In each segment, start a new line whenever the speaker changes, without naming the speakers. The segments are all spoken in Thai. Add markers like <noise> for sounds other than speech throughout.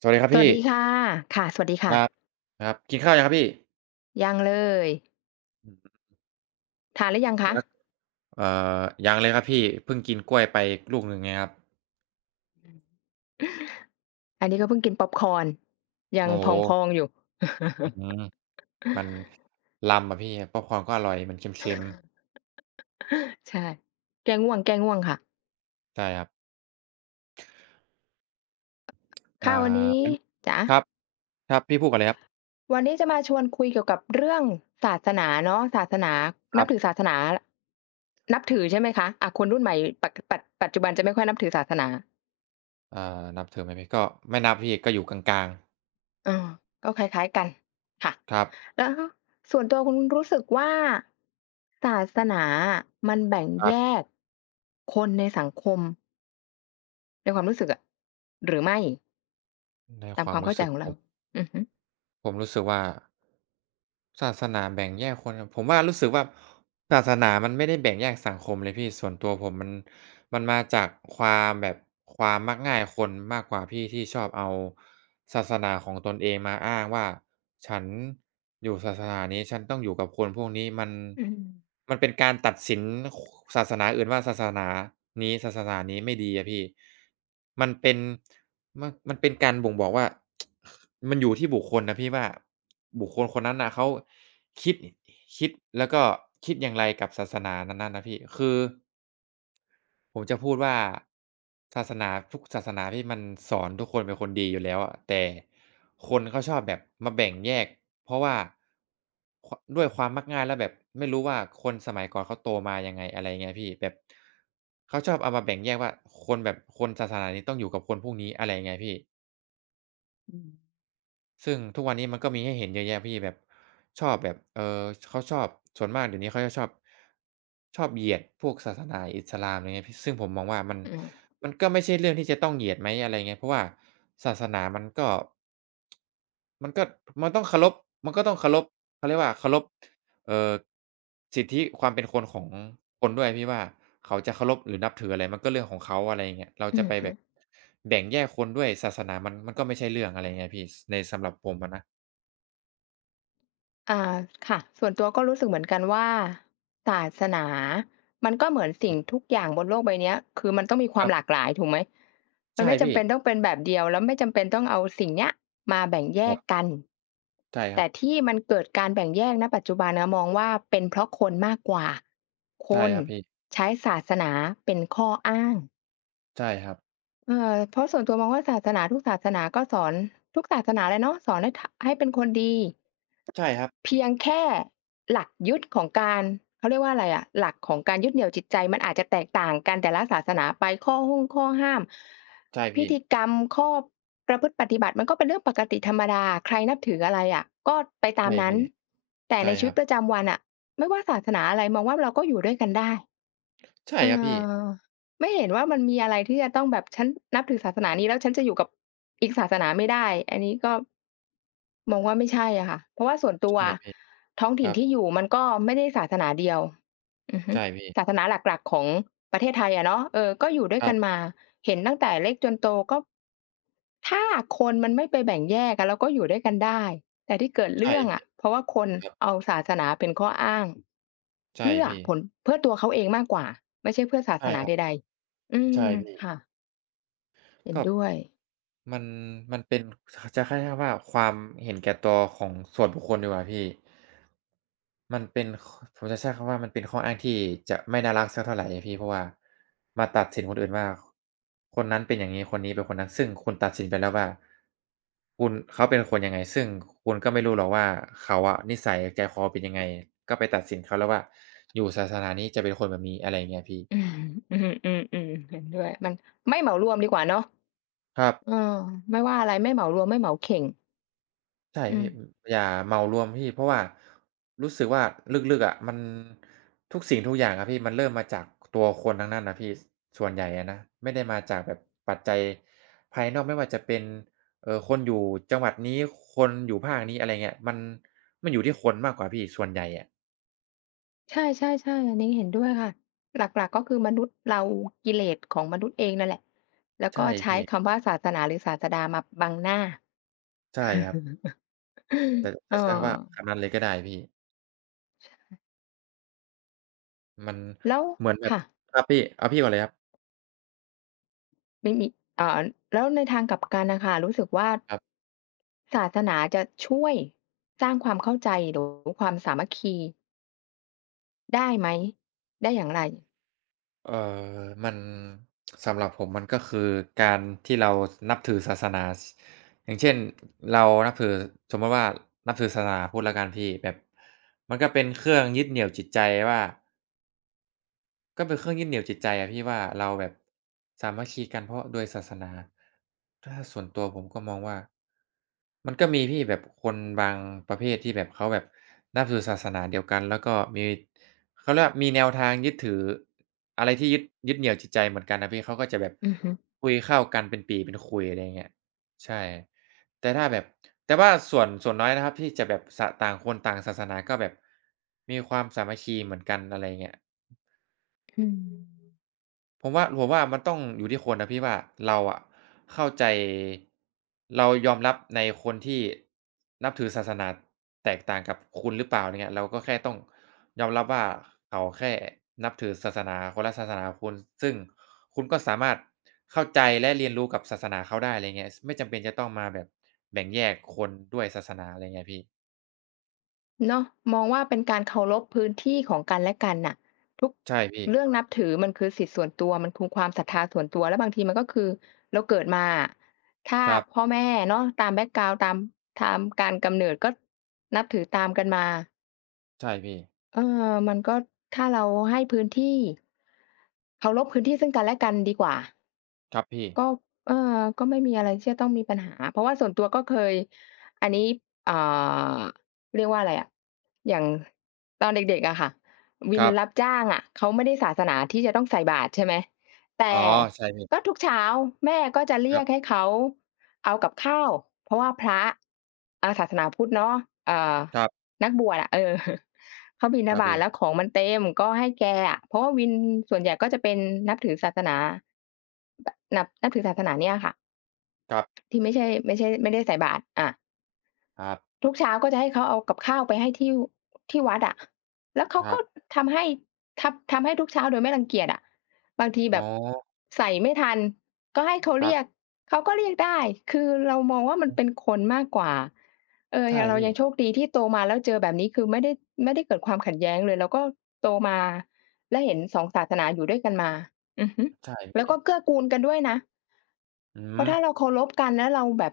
สวัสดีครับ
สวัส
พี่
ดีค่ะค่ะสวัสดี
ค
ค่ะ
รับครับกินข้าวยังครับพี่
ยังเลย
อือ
ทานหรือยังคะ
แล้วยังเลยครับพี่เพิ่งกินกล้วยไปลูกหนึ่งไงครับ
อันนี้ก็เพิ่งกินพ็อปคอร์นยั
โอ้โ
งพอง
ฮ
ๆอยู่ <laughs>
อืมมันล้ำอะพี่ป๊อปคอร์นก็อร่อยมันเค็มๆ
ใช่ แก้ง่วงแก้ง่วงค่ะ
ใช่ครับอ่า
ค่ะวันนี้
งั้น
จ๋า
ครับครับพี่พูดก่อนเลยครับ
วันนี้จะมาชวนคุยเกี่ยวกับเรื่องศาสนาเนาะศาสนา
ครั
นับถื
บ
อศาสนานับถือใช่ไหมคะคนรุ่นใหม่ปัจจุบันจะไม่ค่อยนับถือศาสนา
อ่านับถือไหมพี่ก็ไม่นับพี่ก็อยู่กลางๆ
อาก็คล้ายๆกันค่ะ
ครับ
แล้วส่วนตัวคุณรู้สึกว่าศาสนาอะมันแบ่ง
ครั
แย
บ
กคนในสังคมในความรู้สึกอะหรือไม่
ใน
ตา
ค
ม
วา
ค
ม
วาม
รู้
เข้าใจ
สึก
ของ
ผ
เรา
ม
อือฮึ
ผมรู้สึกว่าศาสนาแบ่งแยกคนผมว่ารู้สึกว่าศาสนามันไม่ได้แบ่งแยกสังคมเลยพี่ส่วนตัวผมมันมาจากความแบบความมักง่ายคนมากกว่าพี่ที่ชอบเอาศาสนาของตนเองมาอ้างว่าฉันอยู่ศาสนานี้ฉันต้องอยู่กับคนพวกนี้มัน
อืม
มันเป็นการตัดสินคศาสนาอื่นว่าศาสนานี้ศาสนานี้ไม่ดีอะพี่มันเป็น มันเป็นการบ่งบอกว่า <tsk> มันอยู่ที่บุคคลนะพี่ว่าบุคคลคนนั้นน่ะเขาคิดคิดแล้วก็คิดอย่างไรกับศาสนานั้นๆนะพี่คือผมจะพูดว่าศาสนาทุกศาสนาพี่มันสอนทุกคนเป็นคนดีอยู่แล้วอะแต่คนเขาชอบแบบมาแบ่งแยกเพราะว่าขด้วยความมักง่ายแล้วแบบไม่รู้ว่าคนสมัยก่อนเขาโตมายังไงอะไรเงี้ยพี่แบบเขาชอบเอามาแบ่งแยกว่าคนแบบคนศาสนานี้ต้องอยู่กับคนพวกนี้อะไรเงี้ยพี่
อืม
ซึ่งทุกวันนี้มันก็มีให้เห็นเยอะแยะพี่แบบชอบแบบเออเขาชอบส่วนมากเดี๋ยวนี้เขาจะชอบเหยียดพวกศาสนาอิสลามอะไรเงี้ยพี่ซึ่งผมมองว่ามัน
อืม
มันก็ไม่ใช่เรื่องที่จะต้องเหยียดไหมอะไรเงี้ยเพราะว่าศาสนามันก็มันต้องเคารพมันก็ต้องเคารพเขาเรียกว่าเคารพเอ่อสิทธิความเป็นคนของคนด้วยพี่ว่าเขาจะเคารพหรือนับถืออะไรมันก็เรื่องของเขาอะไรอย่างเงี้ยเรา
อื
จะ
อ
ไปแบ
ฮึ
บแบ่งแยกคนด้วยศาสนามันก็ไม่ใช่เรื่องอะไรเงี้ยพี่สในสำหรับผมอะนะ
อ่าค่ะส่วนตัวก็รู้สึกเหมือนกันว่าศาสนามันก็เหมือนสิ่งทุกอย่างบนโลกใบเนี้ยคือมันต้องมีควา
ก็
มหลากหลายถูกไหมมัน
ใช่
ไม่จำ
พี่
เป็นต้องเป็นแบบเดียวแล้วไม่จำเป็นต้องเอาสิ่งเนี้ยมาแบ่งแย
ค
ก
รับ
กัน
ใช่ครั
แต่
บ
ที่มันเกิดการแบ่งแยกณปัจจุบันนะมองว่าเป็นเพราะคนมากกว่าค
ใช่
น
ครับพี่
ใช้ศาสนาเป็นข้ออ้าง
ใช่ครับ
เพราะส่วนตัวมองว่าศาสนาทุกศาสนาก็สอนทุกศาสนาเลยเนาะสอนให้ทะให้เป็นคนดี
ใช่ครับ
เพียงแค่หลักยึดของการเขาเรียกว่าอะไรอะหลักของการยึดเหนี่ยวจิตใจมันอาจจะแตกต่างกันแต่ละศาสนาไปข้อห้งข้อห้าม
ใช่
พิ
พี่
ธีกรรมข้อประพฤติปฏิบัติมันก็เป็นเรื่องปกติธรรมดาใครนับถืออะไรอะก็ไปตา
ใช่
มนั้น
พี่
แต่
ใช่
ในชี
ค
วิ
รั
ต
บ
ประจำวันน่ะไม่ว่าศาสนาอะไรมองว่าเราก็อยู่ด้วยกันได้
ใช่
เ
ครับพี่
ออไม่เห็นว่ามันมีอะไรที่จะต้องแบบฉันนับถือศาสนานี้แล้วฉันจะอยู่กับอีกศาสนาไม่ได้ อันนี้ก็ มองว่าไม่ใช่อะค่ะเพราะว่าส่วนตัว
ใช่พี่
ท้อง
ค
ถิ่น
รับ
ที่อยู่มันก็ไม่ได้ศาสนาเดียวอือฮึ
ใช่
ศา
พี่
สนาหลักๆของประเทศไทยอะเนาะเออก็อยู่ด้ว
ค
ย
รั
กัน
บ
มาเห็นตั้งแต่เล็กจนโตก็ถ้าคนมันไม่ไปแบ่งแยกอะเราก็อยู่ด้วยกันได้แต่ที่เกิด
ใช่
เรื่อง
พี่
อะเพราะว่าคน
ครั
เอา
บ
ศาสนาเป็นข้ออ้าง
ใช่
เพื่อ
พี่
ผลเพื่อตัวเขาเองมากกว่าไม่ใช่เพื่อศา
ใช่
สนา
ครับ
ใดๆอื
ใช่
ม
พี่
ค่ะเห็น
ก็
ด้วย
มันเป็นจะคล้ายๆว่าความเห็นแก่ตัวของส่วนบุคคลดีกว่าพี่มันเป็นขผมจะใช้คำว่ามันเป็นข้ออ้างที่จะไม่น่ารักสักเท่าไรอะพี่เพราะว่ามาตัดสินคนอื่นว่าคนนั้นเป็นอย่างงี้คนนี้เป็นคนนั้นซึ่งคุณตัดสินไปแล้วว่าคุณเขาเป็นคนยังไงซึ่งคุณก็ไม่รู้หรอกว่าเขาอะนิสัยใจคอเป็นยังไงก็ไปตัดสินเขาแล้วว่าอยู่ศาสนานี้จะเป็นคนแบบนี้อะไรอย่างเงี้ยพี่
อืมอือๆๆเห็นด้วยมันไม่เหมารวมดีกว่าเนาะ
ครับ
เออไม่ว่าอะไรไม่เหมารวมไม่เหมาเข่ง
ใช่
อืม
พี่อืมอย่าเหมารวมพี่เพราะว่ารู้สึกว่าลึกๆอะมันทุกสิ่งทุกอย่างอะพี่มันเริ่มมาจากตัวคนทั้งนั้นน่ะพี่สส่วนใหญ่อะนะไม่ได้มาจากแบบปัจจัยภายนอกไม่ว่าจะเป็นคนอยู่จังหวัดนี้คนอยู่ภาคนี้อะไรเงี้ยมันอยู่ที่คนมากกว่าพี่ส่วนใหญ่อะ
ใช่ๆๆอันนี้เห็นด้วยค่ะหลักๆก็คือมนุษย์เรากิเลสของมนุษย์เองนั่นแหละแล้ว
ใช่
ก็ใช้
พี่
คำว่าศาสนาหรือศาสดามาบังหน้า
ใช่ครับ
<laughs>
แต่
เออ
ใช้คำว่าคำนั้นเลยก็ได้พี่มัน
แล้ว
เหมือนแบบ
ค่ะ
ครับพี่เอาพี่ก่อนเลยครับ
ไม่มีอ่าแล้วในทางกลับกันน่ะค่ะรู้สึกว่าศาสนาจะช่วยสร้างความเข้าใจหรือความสามัคคีได้ไหมได้อย่างไร
เอ่อมันสำหรับผมมันก็คือการที่เรานับถือศาสนาสอย่างเช่นเรานับถือสมมุติว่า นับถือศาสนาพุทธแล้วกันพี่แบบมันก็เป็นเครื่องยึดเหนี่ยวจิตใจว่า ก็เป็นเครื่องยึดเหนี่ยวจิตใจอะพี่ว่าเราแบบสามัคคีกันเพราะโดยศาสนาถ้าส่วนตัวผมก็มองว่ามันก็มีพี่แบบคนบางประเภทที่แบบเขาแบบนับถือศาสนาเดียวกันแล้วก็มีเขาเรียกว่ามีแนวทางยึดถืออะไรที่ยึดเหนี่ยวจิตใจเหมือนกันนะพี่เขาก็จะแบบ
อือฮึ
คุยเข้ากันเป็นปี่เป็นขุยอะไรอย่างเงี้ยใช่แต่ถ้าแบบแต่ว่าส่วนน้อยนะครับที่จะแบบสต่างคนต่างศาสนาก็แบบมีความสามัคคีเหมือนกันอะไรอย่างเงี้ย
อืม
ผมว่ามันต้องอยู่ที่คนนะพี่ว่าเราอะเข้าใจเรายอมรับในคนที่นับถือศาสนาแตกต่างกับคุณหรือเปล่าอย่างเงี้ยเราก็แค่ต้องยอมรับว่าเขาแค่นับถือศาสนาคนละศาสนากับคุณซึ่งคุณก็สามารถเข้าใจและเรียนรู้กับศาสนาเขาได้อะไรเงี้ยไม่จำเป็นจะต้องมาแบบแบ่งแยกคนด้วยศาสนาอะไรเงี้ยพี่
เนาะมองว่าเป็นการเคารพพื้นที่ของกันและกันน่ะทุก
ใช่พี่
เรื่องนับถือมันคือสิทธิส่วนตัวมันคือความศรัทธาส่วนตัวแล้วบางทีมันก็คือเราเกิดมาอะถ้า
ครับ
พ่อแม่เนาะตามแบ็กกราวนด์ตามตามการกำเนิดก็นับถือตามกันมา
ใช่พี่
เออมันก็ถ้าเราให้พื้นที่เคารพพื้นที่ซึ่งกันและกันดีกว่า
ครับพี่
ก็เออก็ไม่มีอะไรที่จะต้องมีปัญหา เพราะว่าส่วนตัวก็เคย อันนี้อ่าเรียกว่าอะไรอะอย่างตอนเด็กๆอะค่ะ วิ
ค
น
รับ
รับจ้างอะเขาไม่ได้ศาสนาที่จะต้องใส่บาตรใช่ไหม
อ๋
แต่
อใช่
ก็
พี่
ทุกเช้าแม่ก็จะ
ค
เรี
รั
ย
บ
กให้เขาเอากับข้าวเพราะว่าพระอาศาสนาพุทธเนาะเอ่อ
ครับ
นักบวชอะเออ <laughs> เขาบิณ
ค
ฑ
รับ
บาต
พี่
แล้วของมันเต็มก็ให้แกอะเพราะว่าวินส่วนใหญ่ก็จะเป็นนับถือศาสนาแบบนับถือศาสนาเนี่ยอะค่ะ
ครับ
ที่ไม่ใช่ไม่ได้ใส่บาตรอา
ครับ
ทุกเช้าก็จะให้เขาเอากับข้าวไปให้ที่วัดอะแล้วเขา
ครั
ก็
บ
ทำให้ทำให้ทุกเช้าโดยไม่รังเกียจอะบางที
อ๋
แบ
อ
บใส่ไม่ทันก็ให้เขา
ครั
เรียก
บ
เขาก็เรียกได้ คือเรามองว่ามั
อื
น
อ
เป็นคนมากกว่าเออ
ใช่
ยังเรา
พี่
ยังโชคดีที่โตมาแล้วเจอแบบนี้คือไม่ได้เกิดความขัดแย้งเลยแล้วก็โตมาและเห็นสองศาสนาอยู่ด้วยกันมาอือฮึ
ใช่
แล้
พี่
วก็เกื้อกูลกันด้วยนะ
อื
เพ
ม
ราะถ้าเราเคารพกันแล้วเราแบบ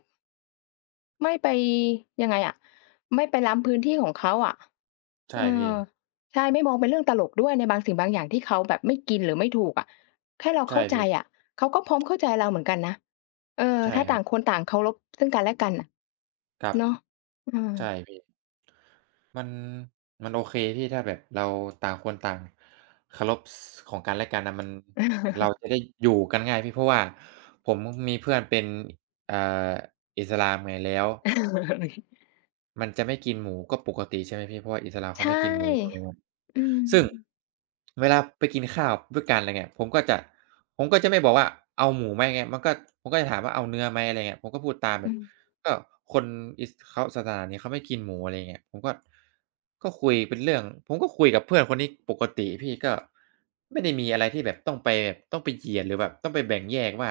ไม่ไปยังไงอะไม่ไปล้ำพื้นที่ของเขาอะเอ
ใช่พี่
อใช่ไม่มองเป็นเรื่องตลกด้วยในบางสิ่งบางอย่างที่เขาแบบไม่กินหรือไม่ถูกอะแค่เรา
ใช่
เข้าใจ
พี่
อะเขาก็พร้อมเข้าใจเราเหมือนกันนะเออ
ใช่
ถ้า
ครั
ต่า
บ
งคนต่างเคารพซึ่งกันและกันน่ะ
ครับ
เนาะเออ
ใช่พี่มันโอเคพี่ถ้าแบบเราต่างคนต่างเคารพสของกันและกันน่ะมันเราจะได้อยู่กันง่ายพี่เพราะว่าผมมีเพื่อนเป็นอ่าอิสลามไงแล้ว มันจะไม่กินหมูก็ปกติใช่ไหมพี่เพราะว่าอิสลาม
<laughs>
เขา
ใช่
ไม่กินหมูอะไรเงี้ย
อืม
ซึ่งเวลาไปกินข้าวด้วยกันอะไรเงี้ยผมก็จะไม่บอกว่าเอาหมูไหมเงี้ยมันก็ผมก็จะถามว่าเอาเนื้อไหมอะไรเงี้ยผมก็พูดตามแบ
อื
บ
ม
ก็คนอิสเขาศาสนานี้เขาไม่กินหมูอะไรอย่างเงี้ยผมก็ก็คุยเป็นเรื่องผมก็คุยกับเพื่อนคนนี้ปกติพี่ก็ไม่ได้มีอะไรที่แบบต้องไปแบบต้องไปเหยียดหรือแบบต้องไปแบ่งแยกว่า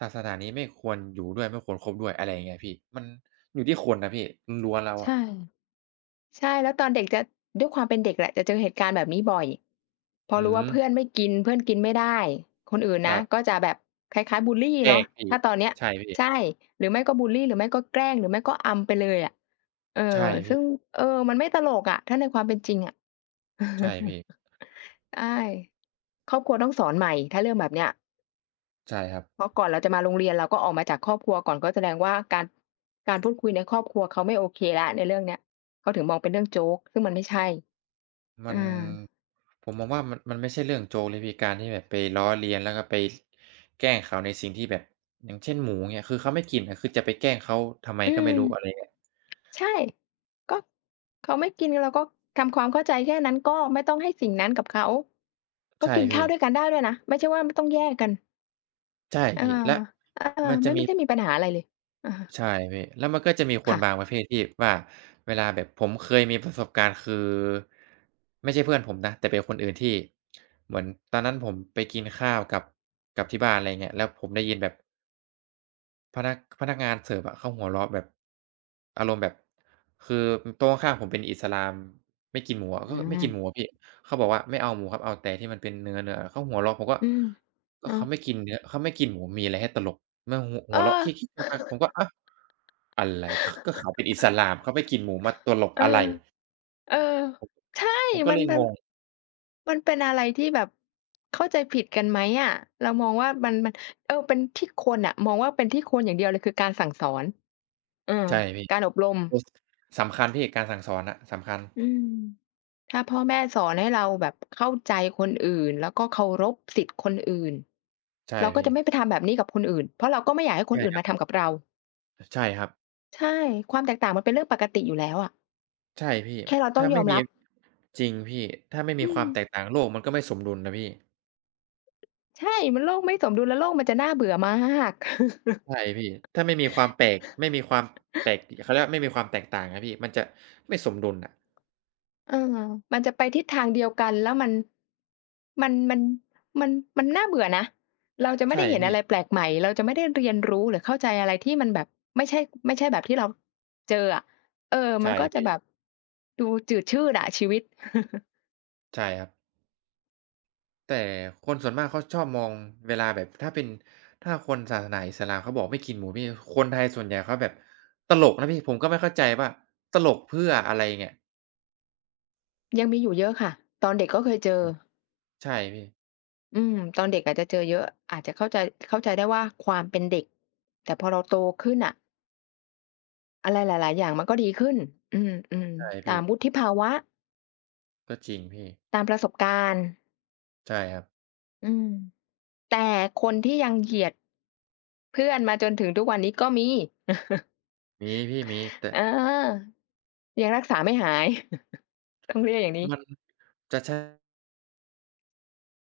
ศาสนานี้ไม่ควรอยู่ด้วยไม่ควรคบด้วยอะไรอย่างเงี้ยพี่มันอยู่ที่คนนะพี่ล้วนๆแล้วอะ
ใช่ ใช่แล้วตอนเด็กจะด้วยความเป็นเด็กแหละจะเจอเหตุการณ์แบบนี้บ่อยพอ
อื
รู้
ม
ว่าเพื่อนไม่กินเพื่อนกินไม่ได้คนอื่น
ค
นะ
รั
ก็
บ
จะแบบคล้ายๆบุลลี
แย
เนาะ
กพี่
ถ้าตอนเนี้ย
ใช่พี่
ใช่หรือไม่ก็บุลลีหรือไม่ก็แกล้งหรือไม่ก็อำไปเลยอะเออ
ใช่พี่
ซึ่งเออมันไม่ตลกอะถ้าในความเป็นจริงอะ
ใช่พี่
<laughs> ใช่ครอบครัวต้องสอนใหม่ถ้าเรื่องแบบเนี้ย
ใช่ครับ
เพราะก่อนเราจะมาโรงเรียนเราก็ออกมาจากครอบครัวก่อนก็แสดงว่าการการพูดคุยในครอบครัวเขาไม่โอเคแล้วในเรื่องเนี้ยเขาถึงมองเป็นเรื่องโจ๊กซึ่งมันไม่ใช่
มัน
อา
ผมมองว่ามันไม่ใช่เรื่องโจ๊กเลยพี่การที่แบบไปล้อเลียนแล้วก็ไปแกล้งเขาในสิ่งที่แบบอย่างเช่นหมูเงี้ยคือเขาไม่กินอะคือจะไปแกล้งเขาทำไม
อื
ก็ไม่
ม
รู้อะไรเงี้ย
ใช่ก็เขาไม่กินเราก็ทำความเข้าใจแค่นั้นก็ไม่ต้องให้สิ่งนั้นกับเขาก็
ใช่
กินข้า
พี่
วด้วยกันได้ด้วยนะไม่ใช่ว่าต้องแยกกัน
ใช่
เออ
พี่และ
เออ
มันจะ
ไม่
มี
ไม่ได้มีปัญหาอะไรเลยอะฮะ
ใช่พี่แล้วมันก็จะมีคน
ค่ะ
บางประเภทที่ว่าเวลาแบบผมเคยมีประสบการณ์คือไม่ใช่เพื่อนผมนะแต่เป็นคนอื่นที่เหมือนตอนนั้นผมไปกินข้าวกับที่บ้านอะไรเงี้ยแล้วผมได้ยินแบบ พนักงานเสิร์ฟอะเขาหัวเราะแบบอารมณ์แบบคือโต๊ะข้างๆผมเป็นอิสลามไม่กินหมูอะ
อื
ก็ไม่
ม
กินหมูอะพี่เขาบอกว่าไม่เอาหมูครับเอาแต่ที่มันเป็นเนื้อๆเขาหัวเราะผมก็
อืม
ก็
อ้าว
เขาไม่กินเนื้อเขาไม่กินหมูมีอะไรให้ตลกมาหัว
เอ
เราะคิก
อ
ๆงักๆผมก็อ้าวอะไรขก็เขาเป็น
<laughs>
อิสลามเขาไม่กินหมูมาตลก
เอ
อะไร
อเออใช่
ผมก็
มั
เล
น
ย
มั
ง
น
ง
มันเป็นอะไรที่แบบเข้าใจผิดกันไหมอะเรามองว่ามันเออเป็นที่คนน่ะมองว่าเป็นที่คนอย่างเดียวเลยคือการสั่งสอนเออ
ใช่พี่
การอบรม
โอ้สสำคัญพี่การสั่งสอนอะสำคัญ
อืมถ้าพ่อแม่สอนให้เราแบบเข้าใจคนอื่นแล้วก็เคารพสิทธิ์คนอื่น
ใช่
เราก็
พี่
จะไม่ไปทำแบบนี้กับคนอื่นเพราะเราก็ไม่อยากให้คน
ใช่
อื่
ค
น
รับ
มาทำกับเรา
ใช่ครับ
ใช่ความแตกต่างมันเป็นเรื่องปกติอยู่แล้วอะ
ใช่พี่
แค่เราต้อ
ถ้า
งย
ไม่
อม
มี
รับ
จริงพี่ถ้าไม่มี
อื
ความ
ม
แตกต่างโลกมันก็ไม่สมดุลนะพี่
ใช่มันโลกไม่สมดุลแล้วโลกมันจะน่าเบื่อมาก
ใช่พี่ถ้าไม่มีความแปลกไม่มีความแปลกเขาเรียกว่าไม่มีความแตกต่างอะพี่มันจะไม่สมดุลน่ะ
เออมันจะไปทิศทางเดียวกันแล้วมันมัน มัน มันน่าเบื่อนะ เราจะไม่
ใช่
ได้เห็น
พี่
อะไรแปลกใหม่ เราจะไม่ได้เรียนรู้หรือเข้าใจอะไรที่มันแบบไม่ใช่ไม่ใช่แบบที่เราเจออะเออมั
ใช่
นก็จะแบบ
พี่
ดูจืดชืดอะชีวิต
ใช่ครับแต่คนส่วนมากเขาชอบมองเวลาแบบถ้าเป็นถ้าคนศาสนาอิสลามเขาบอกไม่กินหมูพี่คนไทยส่วนใหญ่เขาแบบตลกนะพี่ผมก็ไม่เข้าใจว่าตลกเพื่ออะไรเงี้ย
<laughs> ยังมีอยู่เยอะค่ะตอนเด็กก็เคยเจอ
ใช่พี่
อืมตอนเด็กอาจจะเจอเยอะอาจจะเข้าใจได้ว่าความเป็นเด็ก แต่พอเราโตขึ้นน่ะ อะไรหลายๆอย่างมันก็ดีขึ้นอืม
ใช่
ๆตา
พี่
มวุฒิภาวะ
ก็จริงพี่
ตามประสบการณ์
ใช่ครับ
อืม แต่คนที่ยังเหยียดเพื่อนมาจนถึงทุกวันนี้ก็มี
มีพี่มีแต่
เออยังรักษาไม่หาย <laughs> ต้องเรียกอย่างนี้
มันจะใช่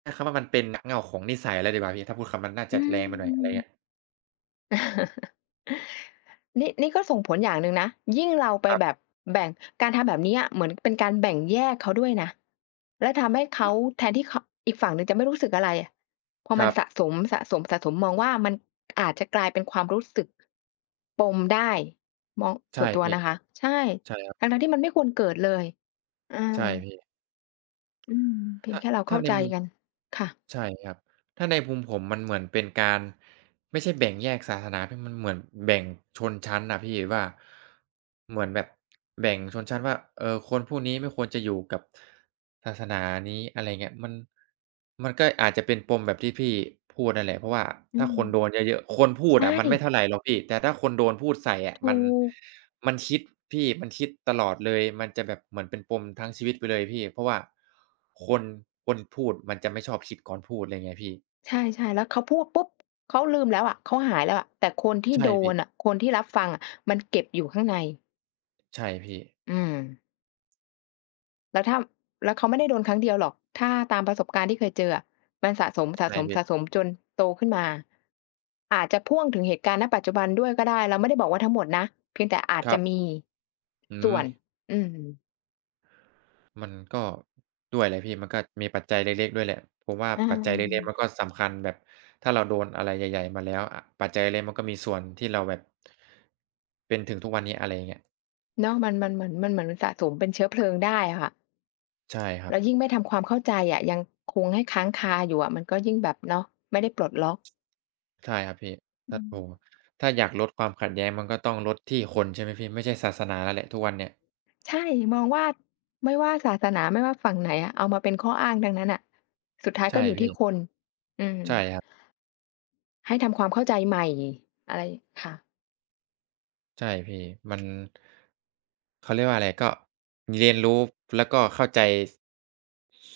ใช้คำว่ามันเป็นหนักเหง้าของนิสัยแล้วดีกว่าพี่ถ้าพูดคำนั้นน่าจะ
อื
แรงไปหน่อยอะไรเงี้ย
ม <laughs> นี่นี่ก็ส่งผลอย่างหนึ่งนะ ยิ่งเราไป
ครั
แบ
บ
บแบ่งการทำแบบเนี้ยเหมือนเป็นการแบ่งแยกเขาด้วยนะแล้วทำให้เขาแทนที่เขาอีกฝั่งหนึ่งจะไม่รู้สึกอะไรอะพอ
ค
มัน
รั
สะ
บ
สมๆๆมสะสมมองว่ามันอาจจะกลายเป็นความรู้สึกปมได้มอง
ใช่
ส่วนตัว
พี่
นะคะใช่
ใช่ครับ
ทั้งๆที่มันไม่ควรเกิดเลย อ
ใช่
า
พี่
อืม เพียง
ถ้า
แค่เราเข้า
ใน
ใจ
มุม
กันค่ะ
ใช่ครับถ้าในมุมผมมันเหมือนเป็นการ ไม่ใช่แบ่งแยกศาสนาพี่มันเหมือนแบ่งชนชั้นอะพี่ว่าเหมือนแบบแบ่งชนชั้นว่าเออคนพวกนี้ไม่ควรจะอยู่กับศาสนานี้อะไรเงี้ยมันก็อาจจะเป็นปมแบบที่พี่พูดนั่นแหละเพราะว่า
อื
ถ้า
ม
คนโดนเยอะๆคนพูด
ใช่
อะมันไม่เท่าไรหรอกพี่แต่ถ้าคนโดนพูดใส่อะมั
ถู
น
ก
มันคิดพี่มันคิดตลอดเลยมันจะแบบเหมือนเป็นปมทั้งชีวิตไปเลยพี่เพราะว่าคนพูดมันจะไม่ชอบคิดก่อนพูดอะไรเงี้ยพี่
ใช่ๆแล้วเขาพูดปุ๊บเขาลืมแล้วอะเขาหายแล้วอะแต่คนที่
ใช่
โดนอะ
พี่
คนที่รับฟังอะมันเก็บอยู่ข้างใน
ใช่พี่
อืมแล้วถ้าแล้วเขาไม่ได้โดนครั้งเดียวหรอก ถ้าตามประสบการณ์ที่เคยเจออะมันสะ
ใช่พี่
สมๆๆจนโตขึ้นมา อาจจะพ่วงถึงเหตุการณ์ณปัจจุบันด้วยก็ได้ เราไม่ได้บอกว่าทั้งหมดนะเพียงแต่อาจ
ครั
จะ
บ
มี
อืม
ส่วนอืม
มันก็ด้วยแหละพี่มันก็มีปัจจัยเล็กๆด้วยแหละผมว่า
อา
ปัจจัยเล็กๆมันก็สำคัญแบบถ้าเราโดนอะไรใหญ่ๆมาแล้วอะปัจจัยเล็กๆมันก็มีส่วนที่เราแบบเป็นถึงทุกวันนี้อะไรอย่างเงี้ย
เนาะมันเหมือนสะสมเป็นเชื้อเพลิงได้อะค่ะ
ใช่ครับ
แล้วยิ่งไม่ทำความเข้าใจอะยังคงให้ค้างคาอยู่อะมันก็ยิ่งแบบเนาะไม่ได้ปลดล็อก
ใช่ครับพี่
อื
ถ้า
ม
โอ้โฮถ้าอยากลดความขัดแย้งมันก็ต้องลดที่คนใช่ไหมพี่ไม่ใช่ศาสนาแล้วแหละทุกวันเนี่ย
ใช่มองว่าไม่ว่าศาสนาไม่ว่าฝั่งไหนอะเอามาเป็นข้ออ้างทั้งนั้นน่ะสุดท้าย
ใช่
ก็อยู่
พี่
ที่คนอืม
ใช่ครับ
ให้ทำความเข้าใจใหม่อะไรค่ะ
ใช่พี่มันเขาเรียกว่าอะไรก็เรียนรู้แล้วก็เข้าใจ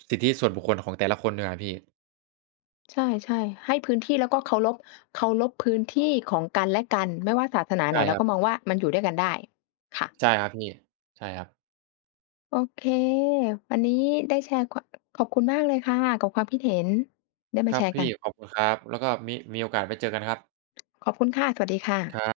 สิทธิส่วนบุคคลของแต่ละคนดีกว่าพี่
ใช่ๆให้พื้นที่แล้วก็เคารพเคารพพื้นที่ของกันและกันไม่ว่าศาสนาไห
ใช่
น
ค
เรา
รั
ก็ม
บ
องว่ามันอยู่ด้วยกันได้ค่ะ
ใช่ครับพี่ใช่ครับ
โอเค วันนี้ได้แชร์ขขอบคุณมากเลยค่ะกับความคิดเห็นได้
ค
มา
รั
แช
บ
ร์กั
พี่
น
ขอบคุณครับแล้วก็มีโอกาสไว้เจอกันครับ
ขอบคุณค่ะ สวัสดีค่ะ
ครับ